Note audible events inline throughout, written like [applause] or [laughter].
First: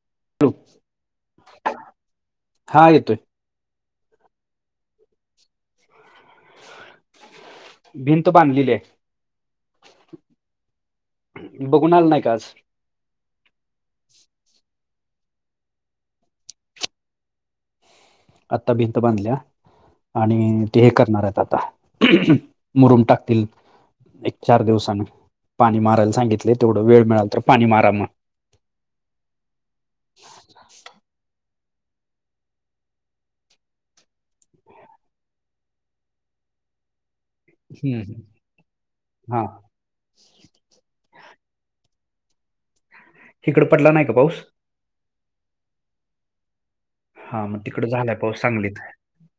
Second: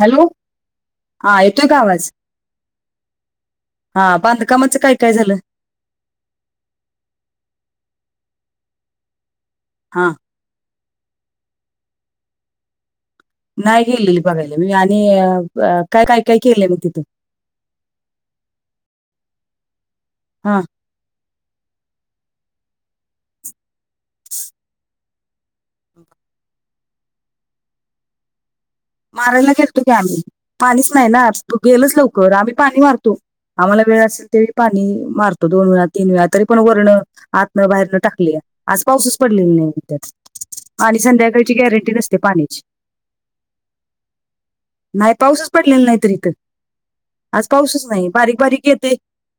Hello ह येतोय का आवाज? हा येतोय हा बांधकामाचं काय काय झालं? भिंत बांधलेली ये. हा बघुून आला नाही का आज नाही गेलेली बघायला मी आणि काय, काय, काय केलंय मग तिथ आत्ता भिंत बांधल्या हा आणि ते हे करणार आहेत आता मुरूम टाकतील एक चार दिवसान पाणी मारायला सांगितले तेवढं वेळ मिळाल तर पाणी मारा मग मारायला घेेलतो की आम्ही पाणीच नाही ना गेलोच लवकर आम्ही पाणी मारतो आम्हाला वेळ असेल तेळी पाणी मारतो दोन वेळा, तीन वेळा तरी पण वरणं आत आतन, हम्म, बाहेरन हम्म. टाकली आज पाऊसच हा पडलेली नाही त्यात आणि संध्याकाळची गॅरंटी नसते पाण्याची हिकडं पटला नाही का पाऊस नाही पाऊसच पडलेला नाहीत इथं हा आज मग पाऊसच तिकडे नाही झालाय बारीक, पाऊस बारीक सांगलीत येतय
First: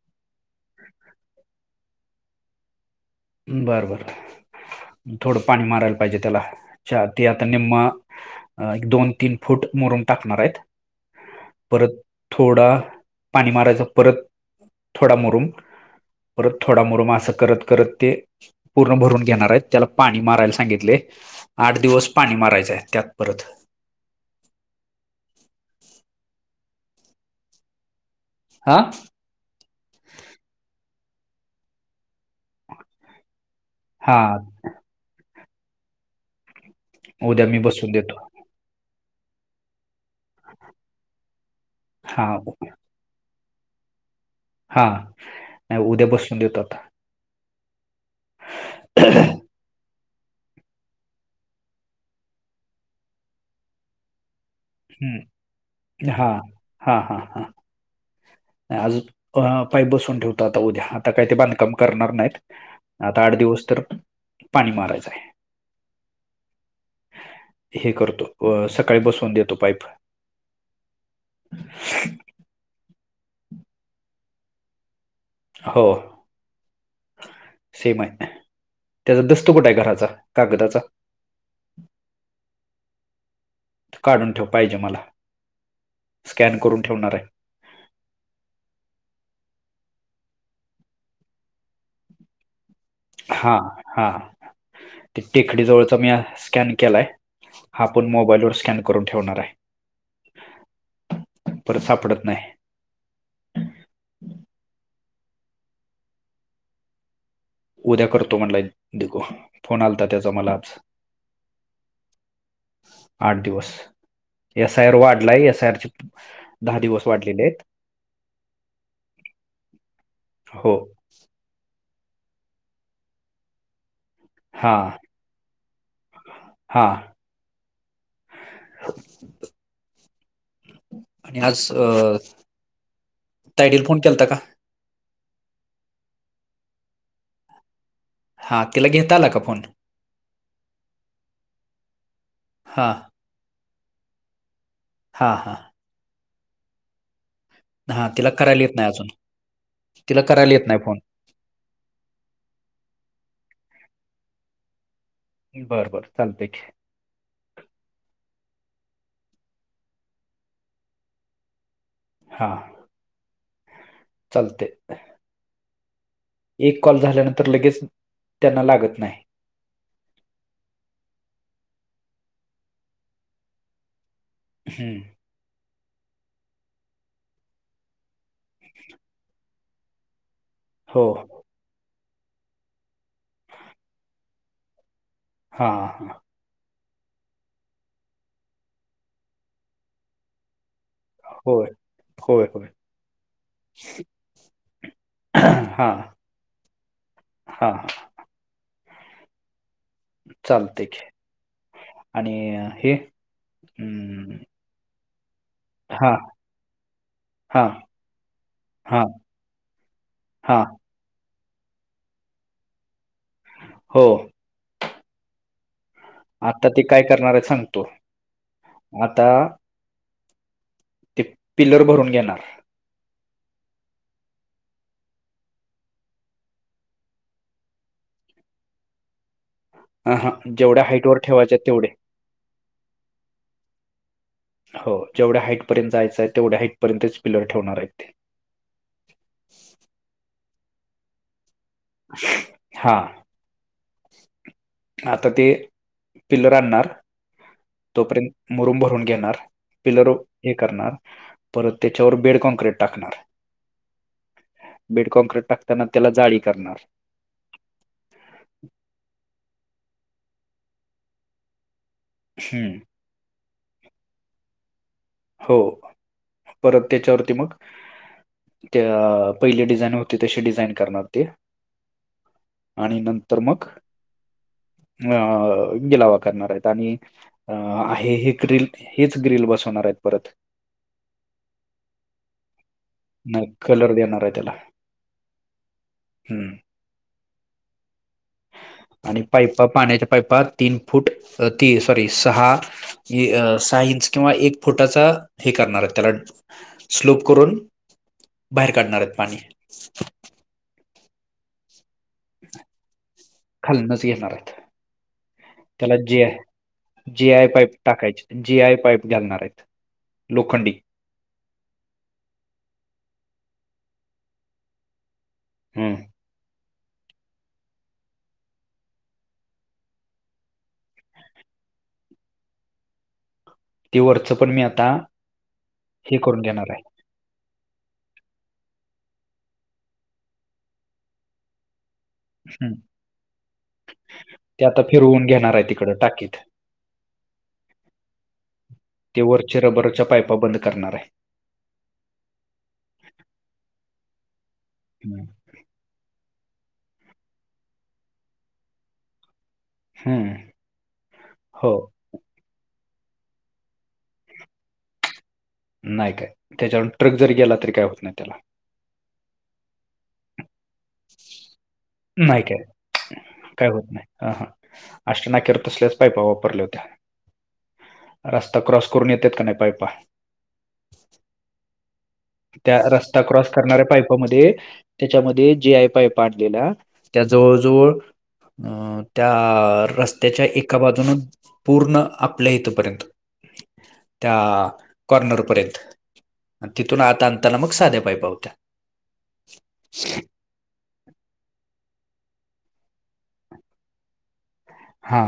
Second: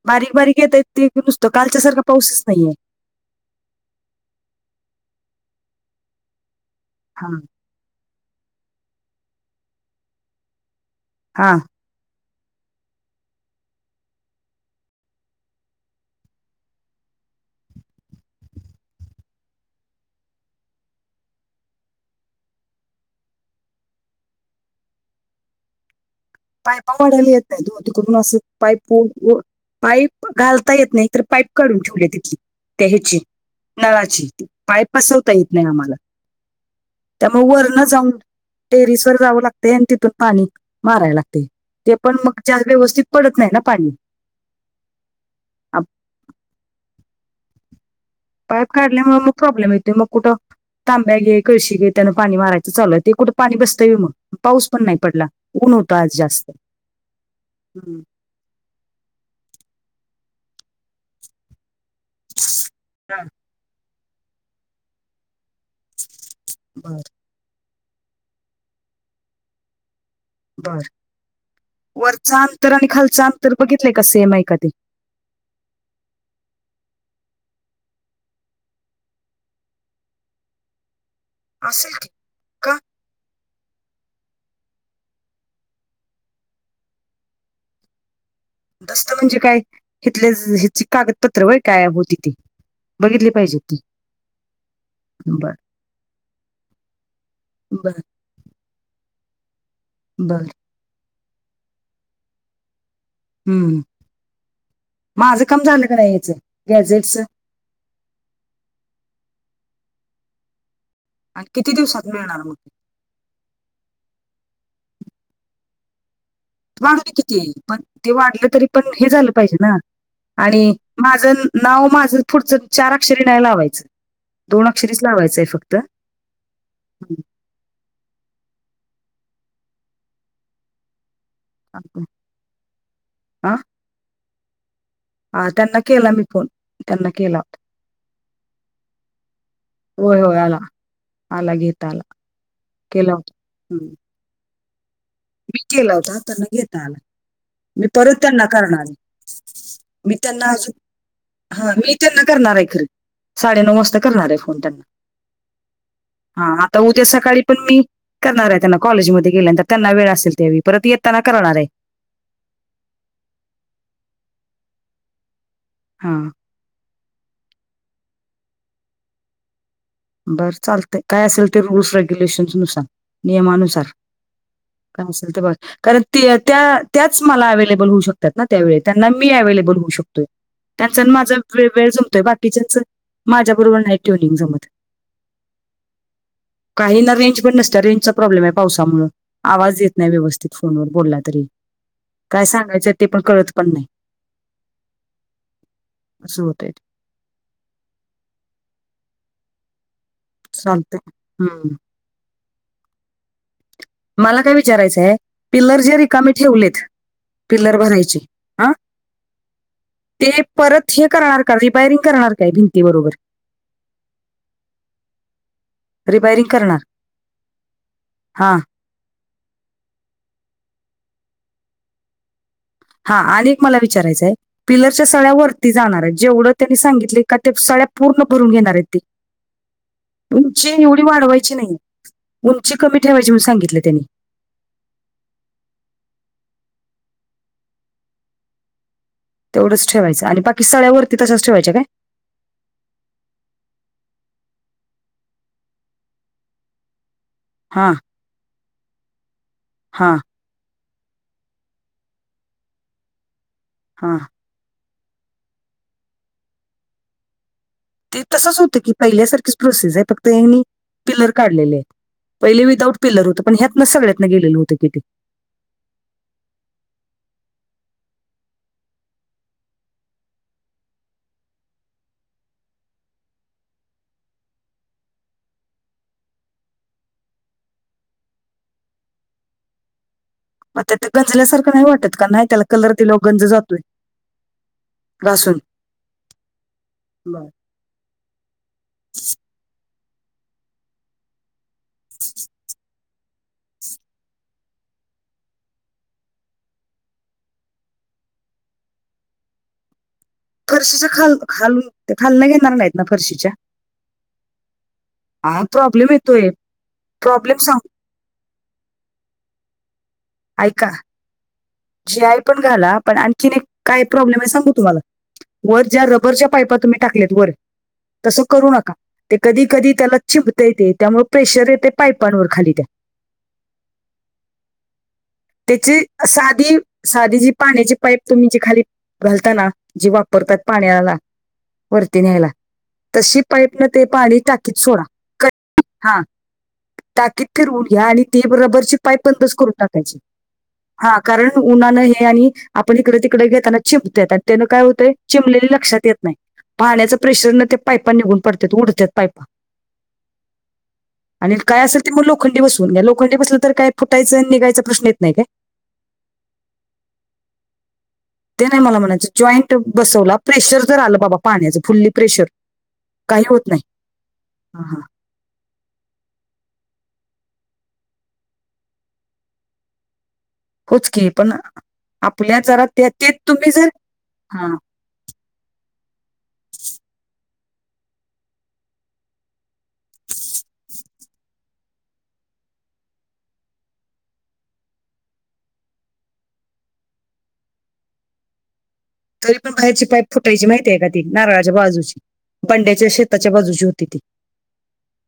बारीक, बारीक येत ते नुसतं कालच्यासारखा पाऊसच नाहीये बरं, बर थोडं पाणी मारायला पाहिजे त्याला ते हा आता निम्म अ एक, दोन, तीन फुट मुरुम टाकणार आहेत हा परत थोडा पाणी मारायच परत थोडा मुरुम परत थोडा मुरम असं करत, करत ते पूर्ण भरून घेणार आहेत त्याला पाणी मारायला सांगितलय आठ दिवस पाणी मारायचंय त्यात परत पाईपा वढायला येत नाही म तिकडून असं हा पाईप [unintelligible] पाईप घालता येत नाही तर पाईप काढून ठेवली तिथली त्या ह्याची हा नळाची पाईप बसवता येत नाही आम्हाला त्यामुळ उद्या मी वरन बसून जाऊन देतो टेरिस व जावं लागतय आणि तिथून पाणी माराय लागतय ते पण हा मग चार व्यवस्थित पडत नाही ना पाणी हा नाही आप- उद्या बसून देतो आता पाईप काढल्यामुळे मग प्रॉब्लेम येतय मग कुठं तांब्या घे कळशी ग घे त्यान पाणी मारायचं चालूय ते कुठं पाणी बसतय म मग पाऊस पण नाही पडला ऊन होत आज हा जास्त हा हा हा आज पाईप बसून ठेवतो आता उद्या आता काय ते बांधकाम करणार नाहीत आता आठ दिवस तर पाणी मारायचं आहे बघ हे करतो अ सकाळी बसवून देतो पाईप बर वरच अंतर आणि खालच अंतर बघितलंय का सेम आहे का ते हो सेम आहेत त्याचा दस्त कुठंय आहे घराचा कागदाचा असल की का काढून ठेव पाहिजे मला स्कॅन करून ठेवणार आहे दस्त म्हणजे काय हिथले ह्याची कागदपत्र वय काय होती ते हा, हा बर टेकडी जवळचा मी स्कॅन केलाय हा बर आपण मोबाईल वर स्कॅन करून ठेवणार आहे बरं परत सापडत नाही हम्म माझं काम झालं का नाही याचं गॅझेटच उद्या करतो म्हटलाय दिघू फोन आलता त्याचा मला आज. अन् किती दिवसात मिळणार मग? आठ दिवस एस आय आर वाढलाय एस आय आर ची वाढूदि की ती पण ते वाढलं तरी पण हे झालं पाहिजे ना आणि हो माझं नाव माझं पुढचं चार अक्षरी नाय लावायचं. दोन हा अक्षरीच लावायचंय फक्त? हा आणि आस हा तायडीला फोन केलाता का? हा त्यांना केला मी फोन त्यांना केला हुता. हा तिला घेता आला का फोन? होय होय आला आला घेता आला हा केला हम्. हां हां. केला होता त्यांना घेता आला. मी हा परत तिला त्यांना करायला येत नाही करणार अजून मी तिला त्यांना करायला येत अजून नाही फोन हा मी त्यांना करणार आय खर साडेनऊ वाजता करणार आय फोन त्यांना. बर बर चालते हा की. आता उद्या सकाळी पण मी करणार आय त्यांना कॉलेजमध्ये गेल्यानंतर त्यांना वेळ असेल त्या वेळी परत येताना करणार आय. हां. चालतय. हा. एक कॉल झाल्यानंतर लगेच त्यांना लागत नाय. बरं चालतंय काय असेल ते रुल्स रेग्युलेशन्स नुसार नियमानुसार. हं. [inaudible] कारण त्या- त्याच मला अवेलेबल होऊ शक त्यात ना त्या वेळी त्यांना अवेलेबल होऊ शकतोय हो. त्यांचन माझं वेळ जमतोय बाकीच्याच माझ्या बरोबर नाय ट्युनिंग जमत. हां. काही ना रेंज पण नसतीया रेंजचा प्रॉब्लेम आय पावसामुळ आवाज येत नाय व्यवस्थित फोनवर बोलत होय. होय, काय होय. सांगायचं ते पण कळत पण नाय. हा असं होतंय हा. चालतय चालतंय की हम्म. आणि हे मला अं, काय विचारायचंय पिल्लर जे हां, रिकामीे ठेवलेत हां, पिल्लर भरायचे आ हां, ते हां. परत हे करणार का रिबायरिंग करणार काय भिंती बरोबर? हो. रिपायरिंग आता करणार ती काय करणार आयत सांगतो हा आता ती पिल्लर भरून घेणार. हा आणि एक मला विचारायचंय? पिलरच्या सळ्या वरती जाणार आयत जेवढं त्यांनी सांगितले का ते सळ्या पूर्ण भरून घेणार हायत ती? हां, हां. उंची जेवढ्या एवढी हाईटवर वाढवायची ठेवायचे आहेत नाय तेवढे. उंची कमी ठेवायची म्हणून सांगितलं त्यांनी. हो जेवढ्या हाईटपर्यंत जायंय आय तेवढ्या हाईटपर्यंतच पिलर ठेवणार हायत ते. तेवढंच ठेवायचं आणि बाकी सळ्यावरती तसंच ठेवायच्या काय? हा. आता ते पिल्लर आणणार. हा तोपर्यंत मुरूम भरून घेणार पिलर हा हे करणार परत त्याच्यावर बेड कॉनक्रीट टाकणार. हा. बेड काँक्रीट टाकताना त्याला जाळी करणार. ते तसंच होतं की. पहिल्यासारखीच प्रोसेसय. फक्त हेनि, पिलर काढलेलेयत. पहिले हम्म विदाउट पिलर होतं. पण ह्यातनंच, सगळयातन गेलेल होतं कि ते. हो. परत त्याच्यावरती मग त्या, पहिली डिझाईन होती. तशी डिझाईन करणार ते. आणि नंतर मग अ गिलावा करणारायत आणि अ आहे हे ग्रील. हेच ग्रिल बसवणारायत परत. मग त्या आता गंजल्यासारखं नाही वाटत का? नाही त्याला कलर दिलेवर न गंज जात कलर देणाराय त्याला. घा. हम्म बर. आणि पाईपा - पाण्याच्या पाईपात, तीन फूट. ती सॉरी सहा सहा इंच किंवा एक फुटाचा, हे करणारयत त्याला स्लोप करून, बाहेर काढणारयत पाणी. फरशीचा खाल- खालून, ते खालनं घेणार नाहीत ना, फरशीच्या? खालणच घेणारायत. हा त्याला प्रॉब्लेम जी आय, येतोय जी आय प्रॉब्लेम पाईप सांग टाकायचे. जी आय पाईप घालणारयत. लोखंडी. ऐका जी आय पण घाला. पण आणखीन एक, काय प्रॉब्लेमय? सांगू तुम्हाला? वर हम्म. ज्या रबरच्या पायपा, तुम्ही टाकलेत वर. तसं, करू नका. ते कधी - कधी त्याला चिबतय ते. त्यामुळे प्रेशर येतय पायपांवर खाली त्या. ती वरचं पण मी आता. त्याची ही, करून साधी घेणाराय. साधी जी पाण्याची पाईप, तुम्ही जी खाली घालता ना. जी वापरतात पाण्याला. वरती घ्यायला. हम्म. तशी पाईपन, ते पाणी ते टाकीत आता सोडा. फिरवून का घेणार आहे तिकडं [unintelligible] हा. टाकीत टाकीत फिरवून घ्या. आणि ती रबरची पाईप ते बंदच वरचे करून रबरच्या टाकायची. पाईपा बंद करणार आहे हा. कारण उन्हानं हे, आणि आपण इकडे - तिकडे घेताना, चिंबत्यात. त्यानं काय होतय. हम्म चिमलेले लक्षात येत नाही. पाण्याच प्रेशर न ते पायपा निघून पडतात. उडतात पायपा. हम्म. आणि हो काय असं ती मग लोखंडी बसवून घ्या. लोखंडी बसलं तर काय फुटायंचं, निघायचा प्रश्न येत नाही. काय? नाही काय. त्याच्यावर ट्रक जर गेला, तरी काय होत नाही त्याला. ते नाही मला म्हणायचं. जॉईंट बसवला. प्रेशर जर आलं बाबा पाण्याचं. फुल्ली नाही प्रेशर काय काय होत नाही. अ, ह. हा, हा. अष्ट नाक्यावर तसल्याच पायपा वापरल्या होत्या. रस्ता क्रॉस करून, येतेत का नाही पायपा. होच की. पण आपल्या जरा, त्या रस्ता ते क्रॉस तुम्ही करणाऱ्या जर. पाईपामध्ये हा. त्याच्यामध्ये जी आय पाईप आणलेला. त्या जवळ - जवळ अ त्या, रस्त्याच्या एका बाजून पूर्ण आपल्या इथपर्यंत. त्या कॉर्नरपर्यंत. अन् ती तून आत आनताना, मग साध्या पायपा होत्या. तरी पण, बाहेरची पायप फूट टायची माहितीय का, ती? नारळाच्या बाजूची. बंड्याच्या शेताच्या बाजूची होती ती. हा.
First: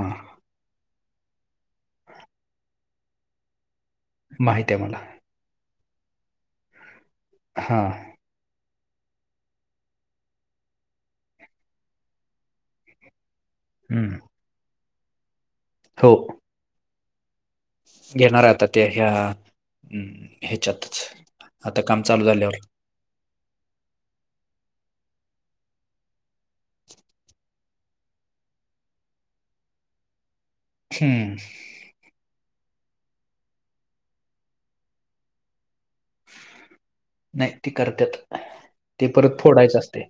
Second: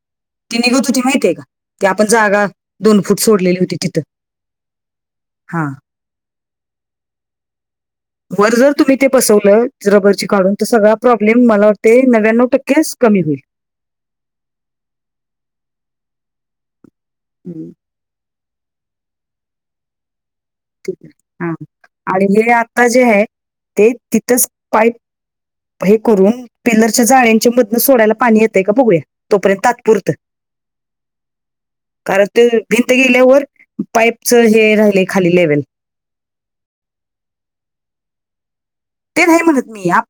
ती निघत होती माहतीेय का? ती आपण जागा, दोन फूट सोडलेली होती तिथं. माहित्याय मला. हा. हां. वर जर तुम्ही ते बसवलं रबरची काढून तर सगळा प्रॉब्लेम मला वाटते नव्याण्णव टक्केच कमी होईल. हम्म. हो. हम. घेणार आहे आता ते हया ठीक ह्याच्यातच आहे. हां. आता काम चालू आणि हे झाल्यावर. आता जे आहे. ते तिथच पाईप हे करून, पिल्लरच्या जाळ्याच्या मधनं सोडायला पाणी येतंय का. बघूया तोपर्यंत तात्पुरतं. हम्म. कारण ते भिंत गेल्यावर पाईपच हे राहिले. खाली लेवल नाही ते करतात. ते परत फोडायचं असते.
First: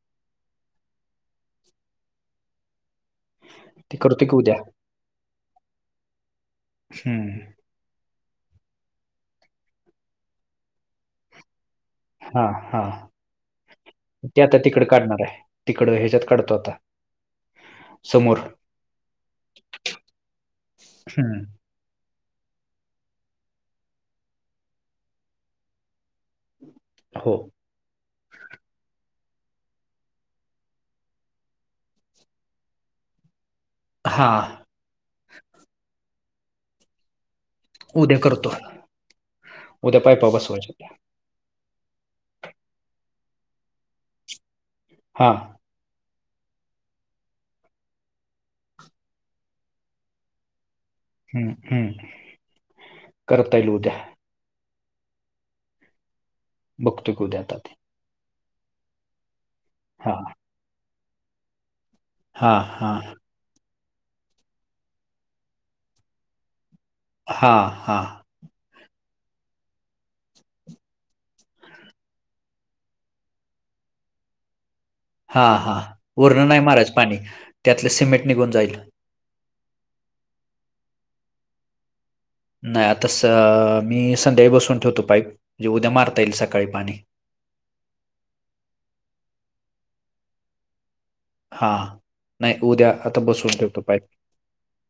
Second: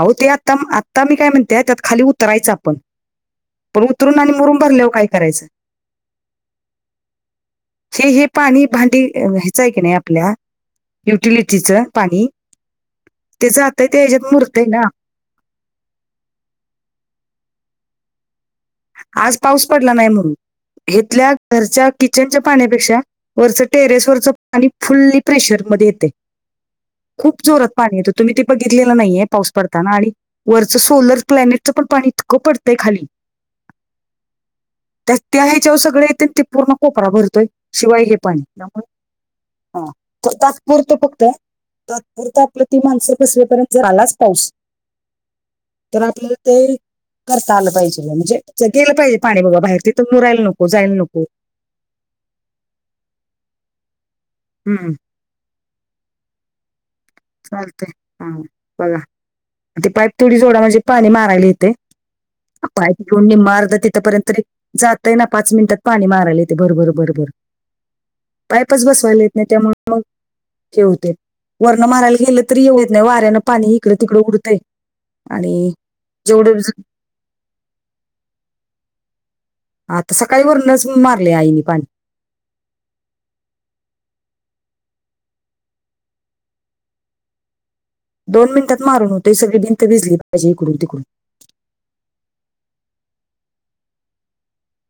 आहो ते आता आता मी काय म्हणतेय त्यात खाली उतरायचं आपण पण ती उतरून करतो आणि की उद्या मुरूम भरल्यावर काय करायचं. हम्म हे हे पाणी भांडी ह्यायचंय की नाही आपल्या युटिलिटीचं पाणी हा हा ते जात आहे, ह्याच्यात ते आता मुरतंय ना तिकड काढणार आहे. तिकडं हेच्यात काढतो आता समोर. आज पाऊस पडला नाही म्हणून, घेतल्या हम्म घरच्या किचनच्या पाण्यापेक्षा वरचं टेरेसवरचं पाणी फुल्ली प्रेशरमध्ये येते. हो खूप जोरात पाणी येत. तुम्ही ते बघितलेलं नाहीये. पाऊस पडताना आणि वरचं सोलर प्लॅनेटचं पण पाणी इतकं पडतंय खाली. हा. त्या त्या ह्याच्यावर सगळे येत्यात ते पूर्ण कोपरा भरतोय. शिवायले उद्या पाणी करतो हा उद्या पायपा बसवायच्या त्या तात्पुरत फक्त तात्पुरत आपलं ती माणसं बसावेपर्यंत झालाच पाऊस. हा. तर आपल्याला ते करता आलं पाहिजे. म्हणजे गेलं पाहिजे. पाणी बाबा बाहेर तिंथ वर यायला नको जायला नको. हम्म हम्म करता येईल उद्या. हम्म. बघतो की उद्या, आता ते चालते. हा बघा. ते पाईप हा थोडी जोडा म्हणजे पाणी मारायला येते. हा हा पाईप घेऊन निम्म अर्ध तिथं पर्यंत तरी. जातय ना. पाच मिनिटात पाणी मारायला येतेे भरभर भर. हां हां. पाईप च बसवायला येत नाही. त्यामुळे मग ते हे होते. अन मारायला गेलं तरी हे होत नाही. वाऱ्यांन पाणी इकडे तिकडे उडतंय. हा आणि हा वरनं जेवढं नाही मारायच पाणी त्यातलं सिमेंट निघून जाईल. आता सकाळी वरूनच मारले आईन पाणी. नाही. आता स मी संध्याकाळी बसून ठेवतो पाईप. म्हणजे उद्या मारता येईल सकाळी पाणी. दोन मिनिटात मारून होतय. ह सगळी भिंत भिजली पाहिजे इकडून तिकडून. हा नाही उद्या आता बसून ठेवतो पाईक.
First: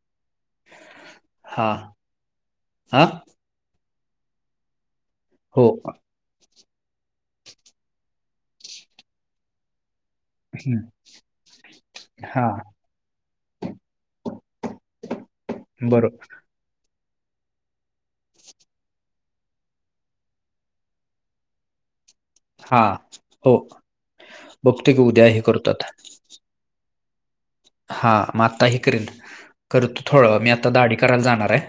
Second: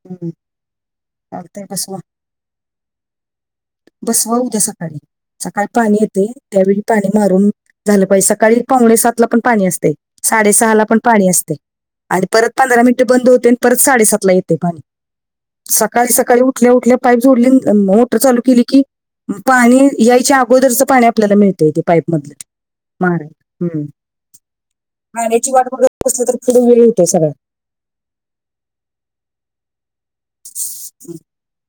हम्म. चालतंय हा बसवा. हा. बसवा मग उद्या सकाळी हो सकाळी पाणी येते. त्यावेळी पाणी मारून झालं पाहिजे सकाळी पावणे सात ला पण पाणी असते. साडेसहा हम्म, ला पण पाणी असते आणि हा परत पंधरा मिनिटे बंद होते आणि परत साडेसात ला येते पाणी. बरोबर सकाळी-सकाळी उठल्या-उठल्या पाईप जोडली मोटर चालू केली कि पाणी यायच्या अगोदरचं पाणी आपल्याला मिळत. पाईप मधली हा मारा, हो बघतो की उद्या हे पाण्याची वाट करतो बघत आता बसली तर [unintelligible] वेळ होते सगळं. हा मग आताही करीन करतो थोडं मी आता दाढी करायला जाणार आहे.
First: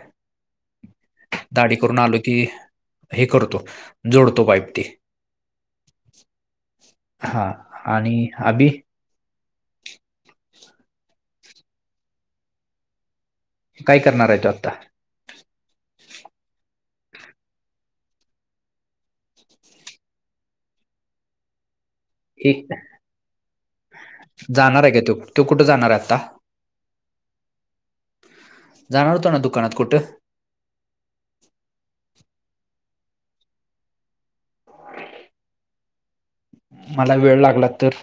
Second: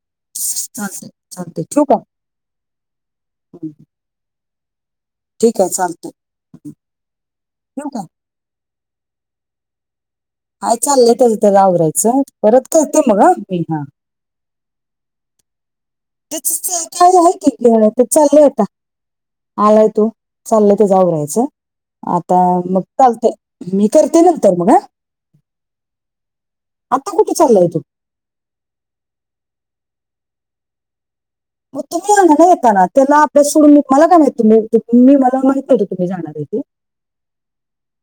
चालतंय चालतंय दाढी ठेवू का करून आलो की हे करतो हं. जोडतो पाईप ती. ठीक आहे चालत. [inaudible] हा आणि आदी हाय चालय [unintelligible] आवरायचं परत करते मग. मी हा काय करणार आहे तो आता? [unintelligible] आहे की ते चाललंय आता. आलाय तो चाललय तेझा आवरायचं. आता एक मग चालते मी करते नंतर मग‌ हा. जाणार आहे का तो तो कुठं जाणार आहे आता [inaudible] आता कुठे चालय तो? जाणार होत ना दुकानात कुठे. मग तुम्ही आणा ना येताना त्याला अभ्यास सोडून म मला काय माह तु मी मला माहित नव्हतो तुम्ही जाणार आहेे. मला वेळ लागला तर?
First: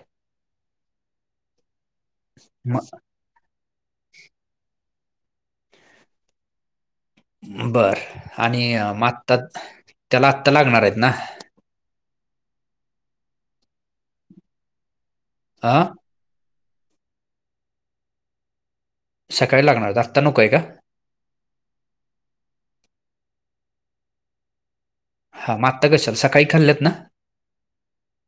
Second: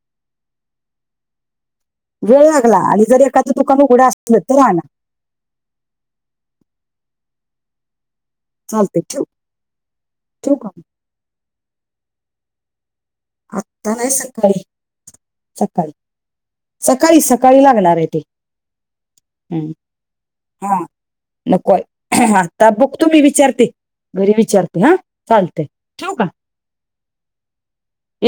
वेळ लागला आणि जर एखादं तुकानं उघडं असलं तर आणा. बर आणि चालतंय ठेव मता, त्याला आत्ता ठेव का लागणार मग? आहेत ना? आत्ता नाही सकाळी, हा सकाळी, सकाळी सकाळी लागणार आहे ते. सकाळी लागणार आत्ता नको आहे का? नकोय, ‌ आता बघतो मी विचारते घरी विचारते हा. हा चालते मग आत्ता ठेव कशाला का? सकाळी खाल्लेत ना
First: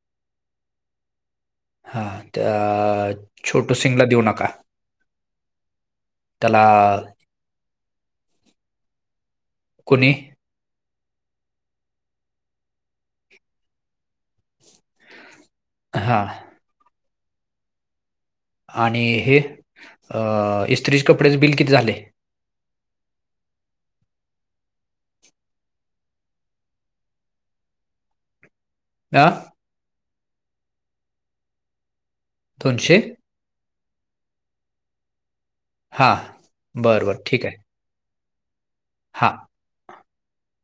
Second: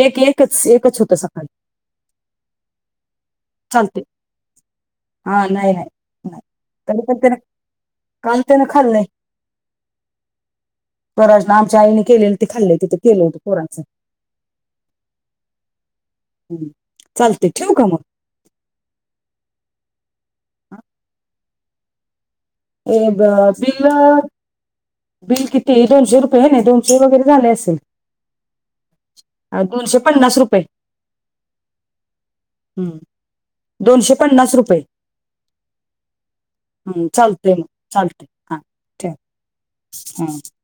एक एकच एकच होतं सकाळी. हा तर चालते हा नाही त्याला नाही [unintelligible] काही त्यानं खाल्ल. कोणी? परा आमच्या आईने केलेलं ते खाल्ले तिथे केलं होतं पोराचं. [inaudible] हां. चालते ठेव का मग? आणि हे अ इस्त्रीचे कपड्याचे बिल किती झाले? ए ब बिल बिल किती दोनशे रुपये आहे दोनशे वगैरे झाले असेल. आ? अ दोनशे पन्नास रुपये. हम्, दोनशे दोनशे पन्नास रुपये. हां. [inaudible] बरं, हम् बरं. ठीक चालतेय आहे. मग चालते. हा ठेव हां. हम.